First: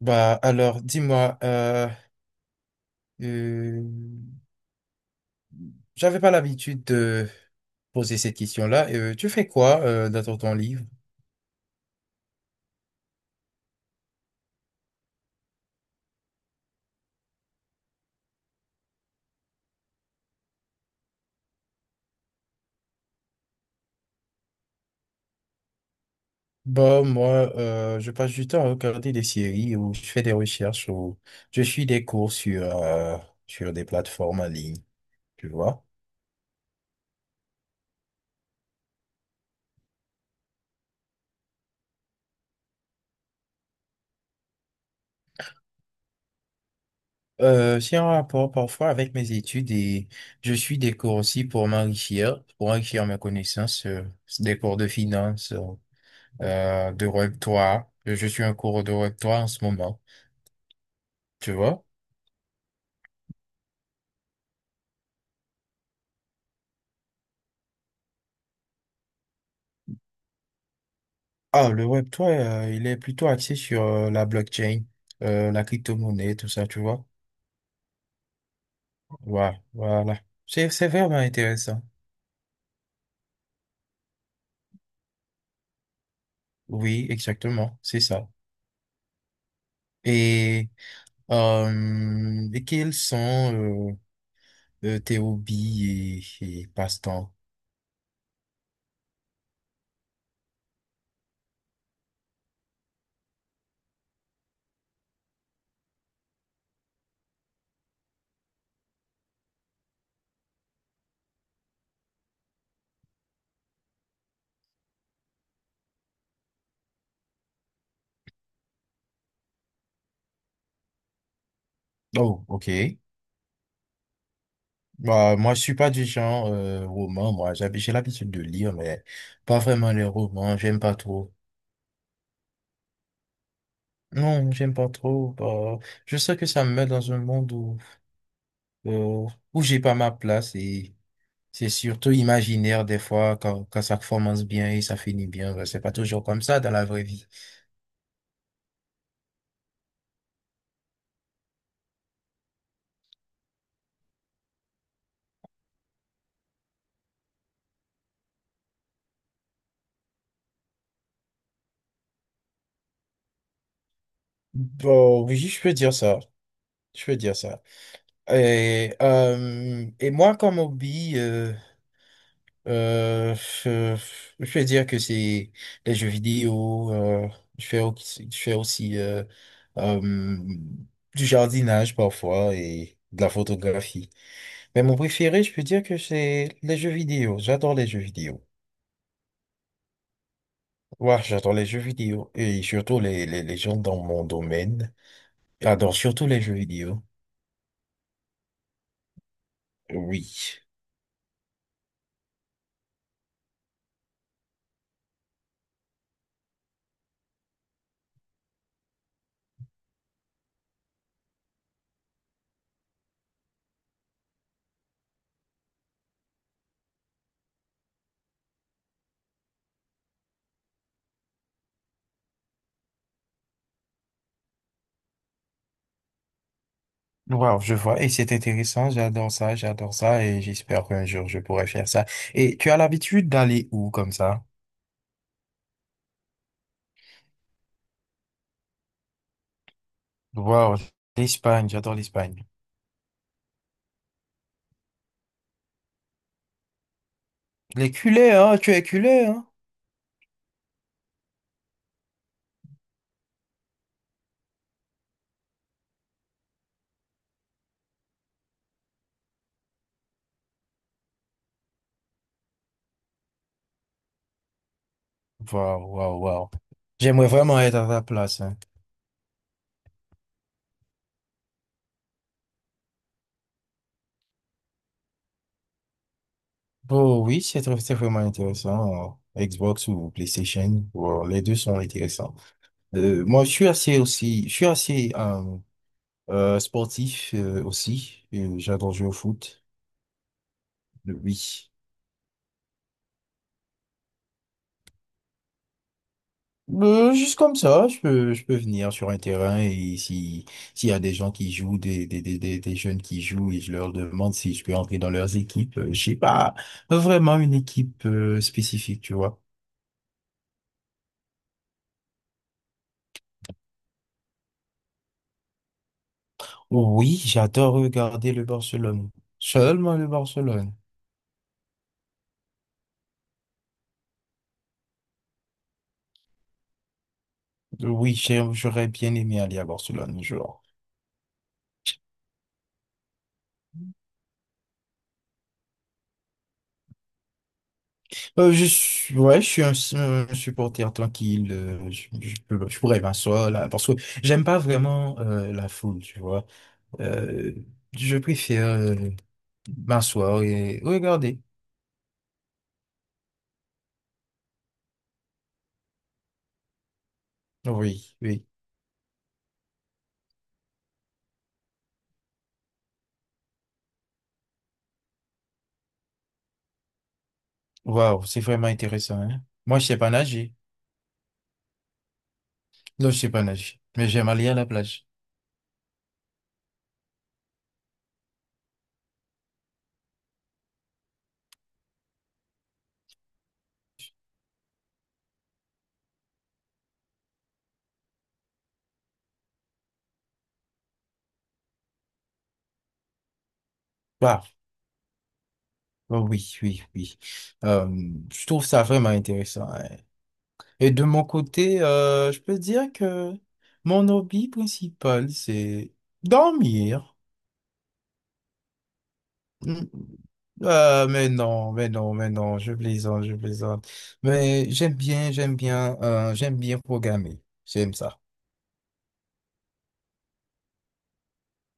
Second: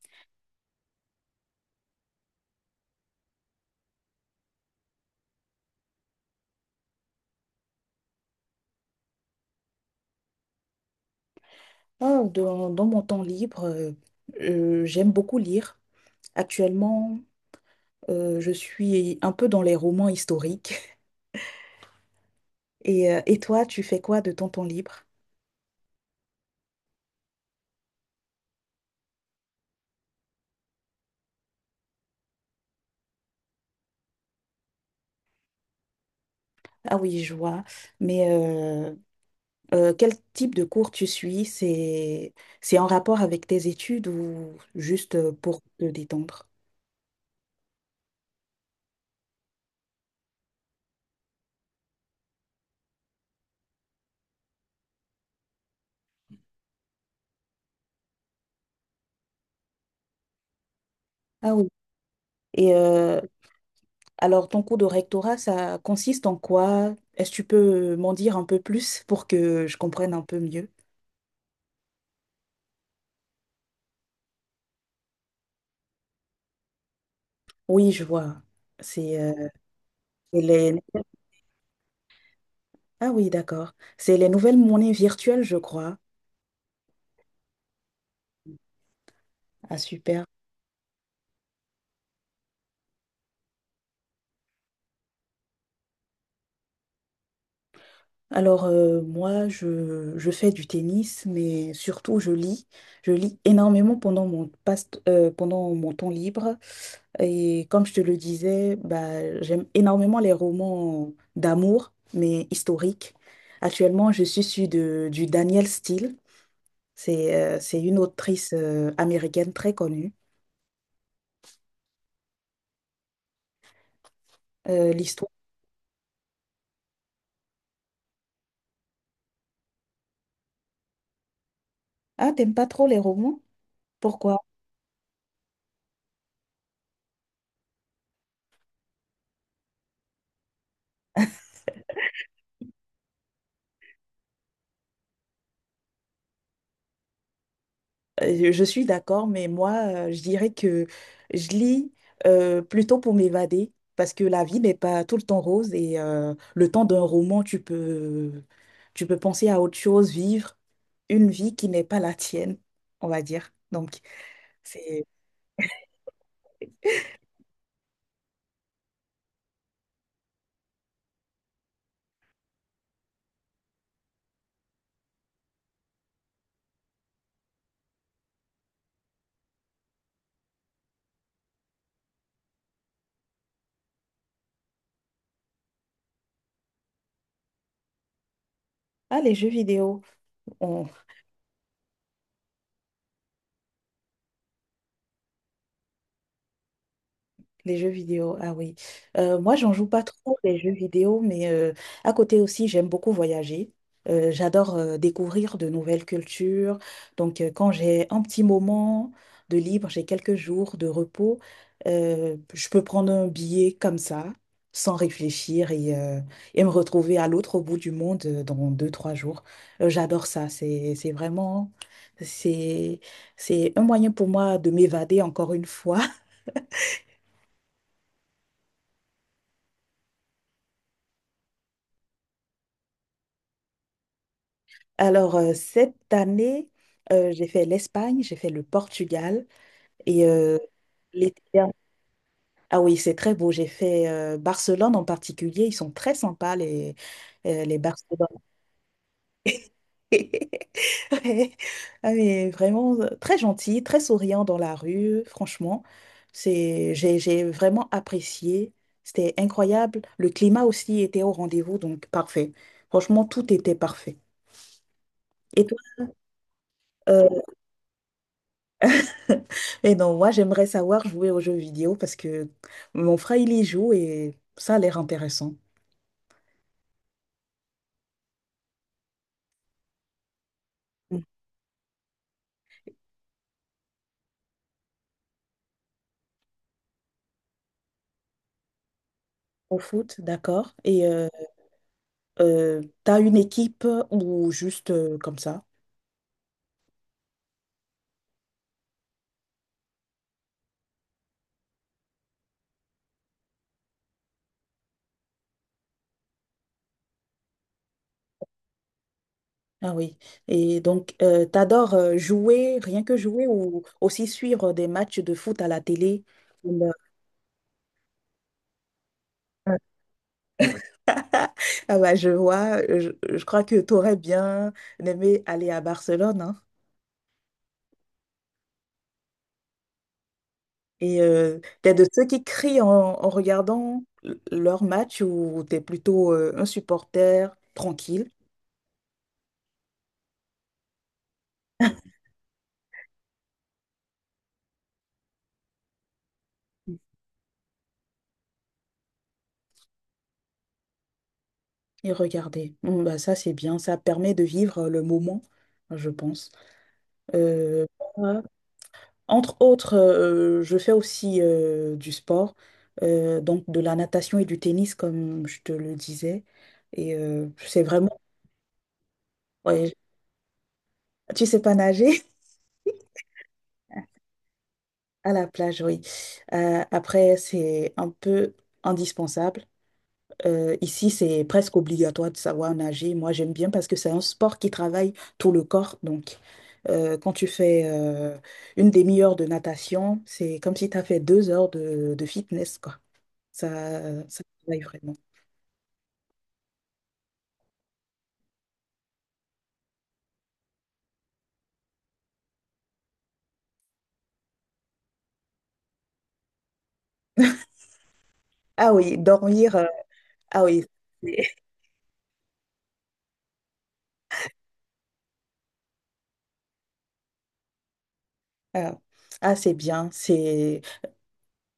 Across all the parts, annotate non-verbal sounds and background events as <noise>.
Bah alors, dis-moi, euh, j'avais pas l'habitude de poser cette question-là. Tu fais quoi dans ton temps livre? Ah. Dans mon temps libre, j'aime beaucoup lire. Actuellement, je suis un peu dans les romans historiques. <laughs> Et toi, tu fais quoi de ton temps libre? Bah moi, je passe du temps à regarder des séries ou je fais des recherches ou je suis des cours sur sur des plateformes en ligne, tu vois. Ah oui, je vois. Mais quel type de cours tu suis? C'est en rapport avec tes études ou juste pour te détendre? C'est en rapport parfois avec mes études et je suis des cours aussi pour m'enrichir, pour enrichir mes connaissances, des cours de finance. De Web3. Je suis en cours de Web3 en ce moment, tu Ah oui. vois. Et alors, ton cours de rectorat, ça consiste en quoi? Est-ce que tu peux m'en dire un peu plus pour que je comprenne un peu mieux? Ah, le Web3, il est plutôt axé sur la blockchain, la crypto-monnaie, tout ça, tu vois. Oui, je vois. C'est Voilà, voilà. Et C'est, les- c'est vraiment intéressant. Ah oui, d'accord. C'est les nouvelles monnaies virtuelles, je crois. Oui, exactement, c'est ça. Ah, super. Et, et quels sont tes hobbies et passe-temps? Alors, moi, je fais du tennis, mais surtout, je lis. Je lis énormément pendant mon, pendant mon temps libre. Et comme je te le disais, bah, j'aime énormément les romans d'amour, mais historiques. Actuellement, je suis sur du Danielle Steele. C'est une autrice américaine très connue. Oh, ok. L'histoire. Bah, moi, je suis pas du genre roman, moi. J'ai l'habitude de lire, mais pas vraiment les romans. J'aime pas trop. Ah, t'aimes pas trop les romans? Pourquoi? Non, j'aime pas trop. Je sais que ça me met dans un monde où, euh, où j'ai pas ma place et c'est surtout imaginaire des fois quand ça commence bien et ça finit bien. C'est pas toujours comme ça dans la vraie vie. Je suis d'accord, mais moi, je dirais que je lis plutôt pour m'évader, parce que la vie n'est pas tout le temps rose et le temps d'un roman, tu peux penser à autre chose, vivre une vie qui n'est pas la tienne, on va dire. Donc, c'est... Bon, oui, je peux dire ça. Je peux dire ça. Et moi, comme hobby, Euh, euh, je vais dire que c'est les jeux vidéo. Je fais aussi, je fais aussi euh, du jardinage parfois et de la photographie. Mais mon préféré, je peux dire que c'est les jeux vidéo. J'adore les jeux vidéo. Ah, les jeux vidéo, on, Ouais, j'adore les jeux vidéo et surtout les gens dans mon domaine adorent surtout les jeux vidéo. Les jeux vidéo, ah oui. Moi, j'en joue pas trop les Oui. jeux vidéo, mais à côté aussi, j'aime beaucoup voyager. J'adore découvrir de nouvelles cultures. Donc, quand j'ai un petit moment de libre, j'ai quelques jours de repos, je peux prendre un billet comme ça, sans réfléchir, et me retrouver à l'autre bout du monde dans deux, trois jours. J'adore ça. C'est vraiment, c'est, c'est un moyen pour moi de m'évader encore une fois. Wow, je vois. Et c'est intéressant. J'adore ça, j'adore ça. Et j'espère qu'un jour, je pourrai faire ça. Et tu as l'habitude d'aller où comme ça? Alors, cette année, j'ai fait l'Espagne, j'ai fait le Portugal et Wow, l'été l'Espagne, dernier- j'adore l'Espagne. Ah oui, c'est très beau. J'ai fait Barcelone en particulier. Ils sont très sympas, les Les Barcelonais. culés, hein? Tu es culé, hein? <laughs> Ouais. Ah, mais vraiment très gentils, très souriants dans la rue. Franchement, c'est, j'ai vraiment apprécié. C'était incroyable. Le climat aussi était au rendez-vous, donc parfait. Franchement, tout était parfait. Et toi, Waouh, waouh, waouh. J'aimerais euh, vraiment être à ta place, hein. <laughs> Et non, moi, j'aimerais savoir jouer aux jeux vidéo parce que mon frère, il y joue et ça a l'air intéressant. Oh oui, c'est vraiment intéressant. Xbox ou PlayStation, Mm. wow, les deux sont intéressants. Moi, je suis assez aussi, je suis assez sportif aussi. J'adore jouer au foot. Au foot, d'accord. Et Oui. T'as une équipe ou juste comme ça? Juste comme ça, je peux venir sur un terrain et si, s'il y a des gens qui jouent, des jeunes qui jouent et je leur demande si je peux entrer dans leurs équipes, j'ai pas vraiment une équipe spécifique, tu vois. Ah oui. Et donc, t'adores jouer, rien que jouer ou aussi suivre des matchs de foot à la télé? Comme, Oui, j'adore regarder le Barcelone. Seulement le Barcelone. Ah bah, je vois, je crois que t'aurais bien aimé aller à Barcelone, hein. Oui, j'aurais bien aimé aller à Barcelone un jour. Et t'es de ceux qui crient en regardant leur match ou t'es plutôt un supporter tranquille Ouais, je suis un, un supporter tranquille. Je je pourrais m'asseoir là parce que j'aime pas vraiment la foule, tu vois. Euh, je préfère m'asseoir et regarder. et regardez. Mm, bah ça, c'est bien. Ça permet de vivre le moment, je pense. Euh, Oui, moi, oui. entre autres, je fais aussi du sport, donc de la natation et du tennis, comme je te le disais. Et c'est vraiment... Waouh, c'est vraiment intéressant, hein. Moi, je ouais, sais pas nager. tu sais pas nager? <laughs> Non, je sais pas nager, mais j'aime aller à la plage. À la plage, oui. Après, c'est un peu indispensable. Ici, c'est presque obligatoire de savoir nager. Moi, j'aime bien parce que c'est un sport qui travaille tout le corps. Donc, quand tu fais une demi-heure de natation, c'est comme si tu as fait deux heures de fitness, quoi. Ça, ça travaille vraiment. Oh oui, oui, oui. Euh, je trouve ça vraiment intéressant, hein. Et de mon côté, je peux dire que mon hobby principal, c'est dormir. Ah oui, dormir. Mm. Ah oui. Mais non, mais non, mais non, je plaisante, je plaisante. Mais j'aime bien, j'aime bien, j'aime bien programmer. J'aime ça. <laughs> Ah, ah, c'est bien. C'est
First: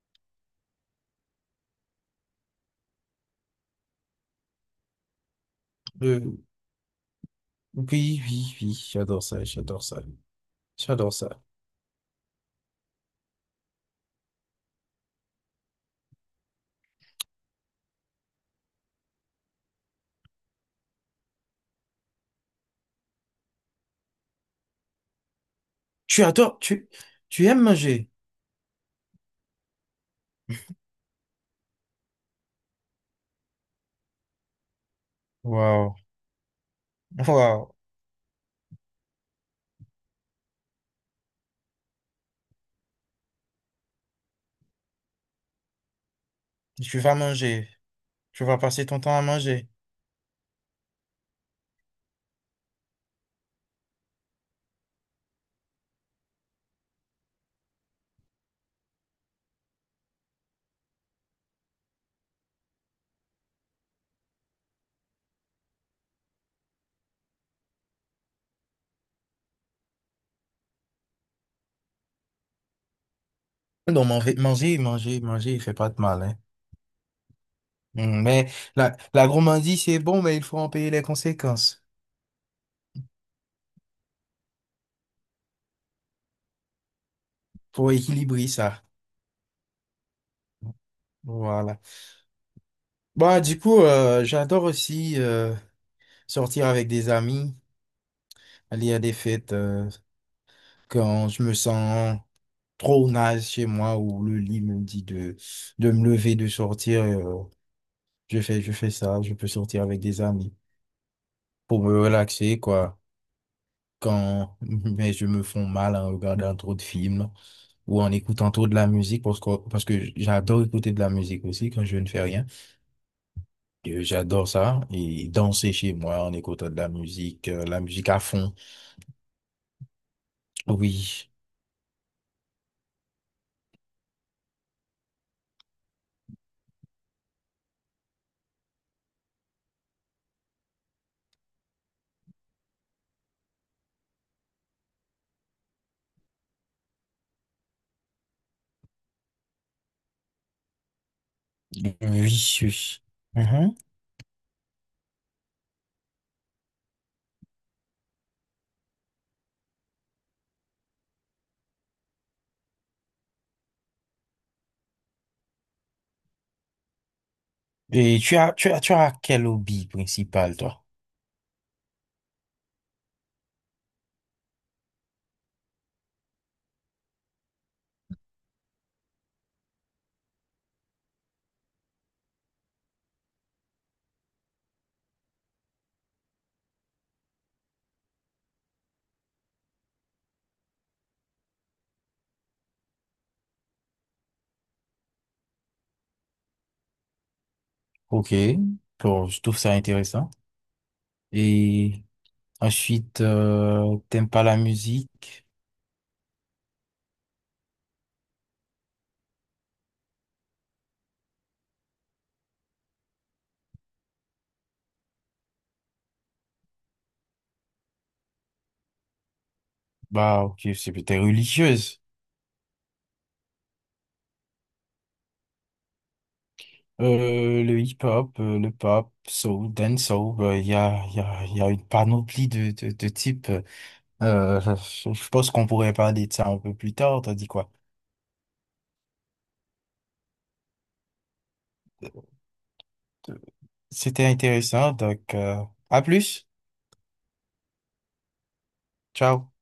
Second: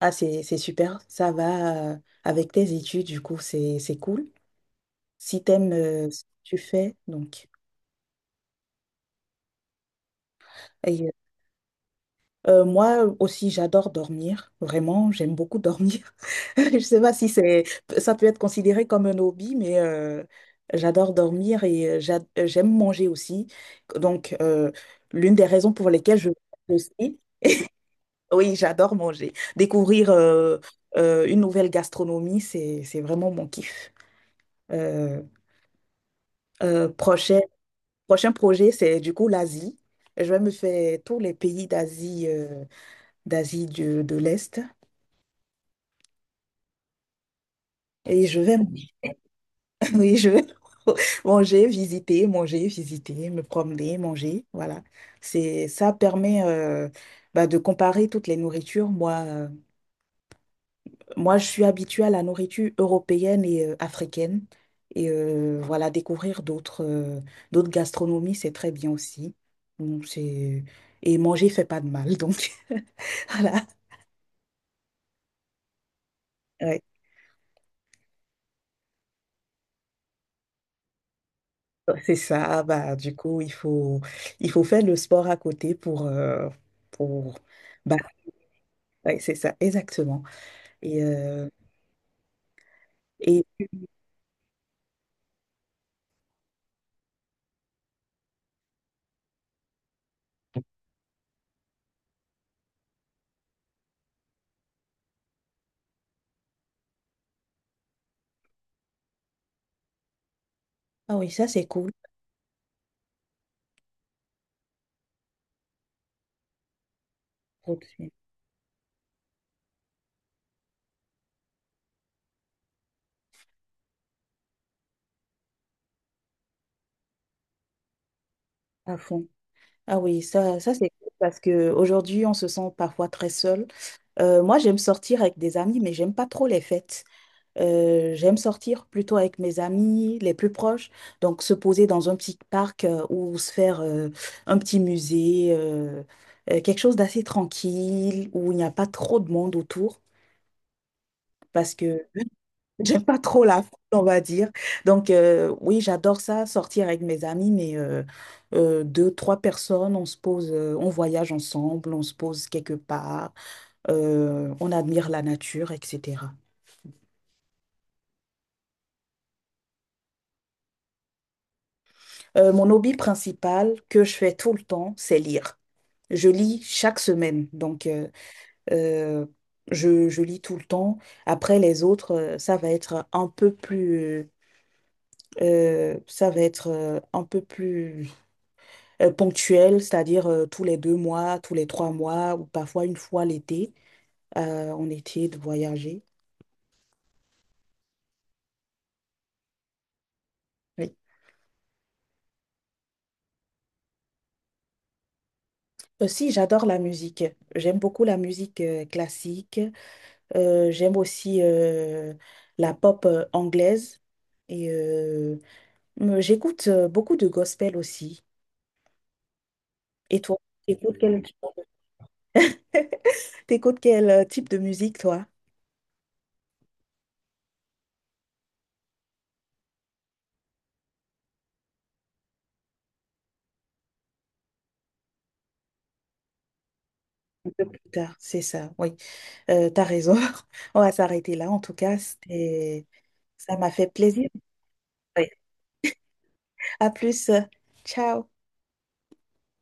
ah, c'est super. Ça va avec tes études, du coup, c'est cool. Si t'aimes ce que Euh, tu fais, donc. oui, oui, oui, j'adore ça, j'adore ça, j'adore ça. Moi aussi, j'adore dormir. Vraiment, j'aime beaucoup dormir. <laughs> Je sais pas si c'est, ça peut être considéré comme un hobby, mais j'adore dormir et j'aime manger aussi. Donc, l'une des raisons pour lesquelles Tu je adores, tu, aussi, Tu aimes manger. oui, j'adore manger. Découvrir une nouvelle gastronomie, c'est vraiment mon kiff. Euh, Waouh, euh, prochain waouh. prochain projet, c'est du coup l'Asie. Je vais me faire tous les pays d'Asie d'Asie de l'Est. Tu vas manger. Et je Tu vais vas passer ton temps à manger. oui, je <laughs> manger, visiter, me promener, manger. Voilà. C'est ça permet bah, de comparer toutes les nourritures. Moi, je suis habituée à la nourriture européenne et africaine. Et voilà, découvrir d'autres gastronomies, c'est très bien aussi. Donc, c'est... Et manger fait pas de mal, donc <laughs> voilà. Non, manger, manger, manger, il fait pas de mal, hein. Ouais. Mm. Mais la gourmandise, c'est bon, mais il faut en payer les conséquences C'est ça. Ah bah, du coup, il faut faire le sport à côté pour, pour bah, équilibrer ça. ouais, c'est ça, exactement. Et, euh, Voilà. Bah, et du coup, j'adore aussi sortir avec des amis, aller à des fêtes quand je me sens trop naze chez moi ou le lit me dit de me lever, de sortir. Je fais, je fais ça, je peux sortir avec des amis ah oui, ça c'est pour cool, me relaxer, quoi. Quand, <laughs> mais je me fais mal en regardant trop de films ou produire en écoutant trop de la musique parce que j'adore écouter de la musique aussi quand je ne fais rien. J'adore ça et danser chez moi en écoutant de la musique à fond. à fond. Ah oui, ça c'est cool Oui. parce que aujourd'hui on se sent parfois très seul. Moi j'aime sortir avec des amis, mais j'aime pas trop les fêtes. J'aime sortir plutôt avec mes amis les plus proches, donc se poser dans un petit parc ou se faire un petit musée, quelque chose d'assez tranquille où il n'y a pas trop de monde autour, parce que Vicious. j'aime pas trop la foule, Mhm. on va dire. Donc, oui, j'adore ça, sortir avec mes amis, mais deux, trois personnes, on se pose, on voyage ensemble, on se pose quelque part, on admire la nature, etc. Et tu as quel hobby principal, toi? Mon hobby principal que je fais tout le temps, c'est lire. Je lis chaque semaine, donc euh, je lis tout le temps. Après, les autres, ça va être un peu plus... ça va être un peu plus ponctuelles, c'est-à-dire tous les deux mois, tous les trois mois, ou parfois une fois l'été, on était de voyager. Ok. Bon, je trouve ça intéressant. Oui. Et ensuite, t'aimes pas la musique? Aussi, j'adore la musique. J'aime beaucoup la musique classique. J'aime aussi la pop anglaise. Et j'écoute beaucoup de gospel aussi. Et toi, Bah, ok, c'est t'écoutes peut-être quel, religieuse. <laughs> t'écoutes quel type de musique, toi? Le hip-hop, le pop, soul, dancehall, il y a une panoplie de types. Euh, je je pense qu'on pourrait parler de ça un peu plus tard, t'as dit Un peu quoi? plus tard, c'est ça, oui. T'as raison. <laughs> On va s'arrêter là. En tout cas, c'était... Ça m'a fait C'était plaisir. intéressant, Oui. donc à plus. À plus. Ciao. Ciao.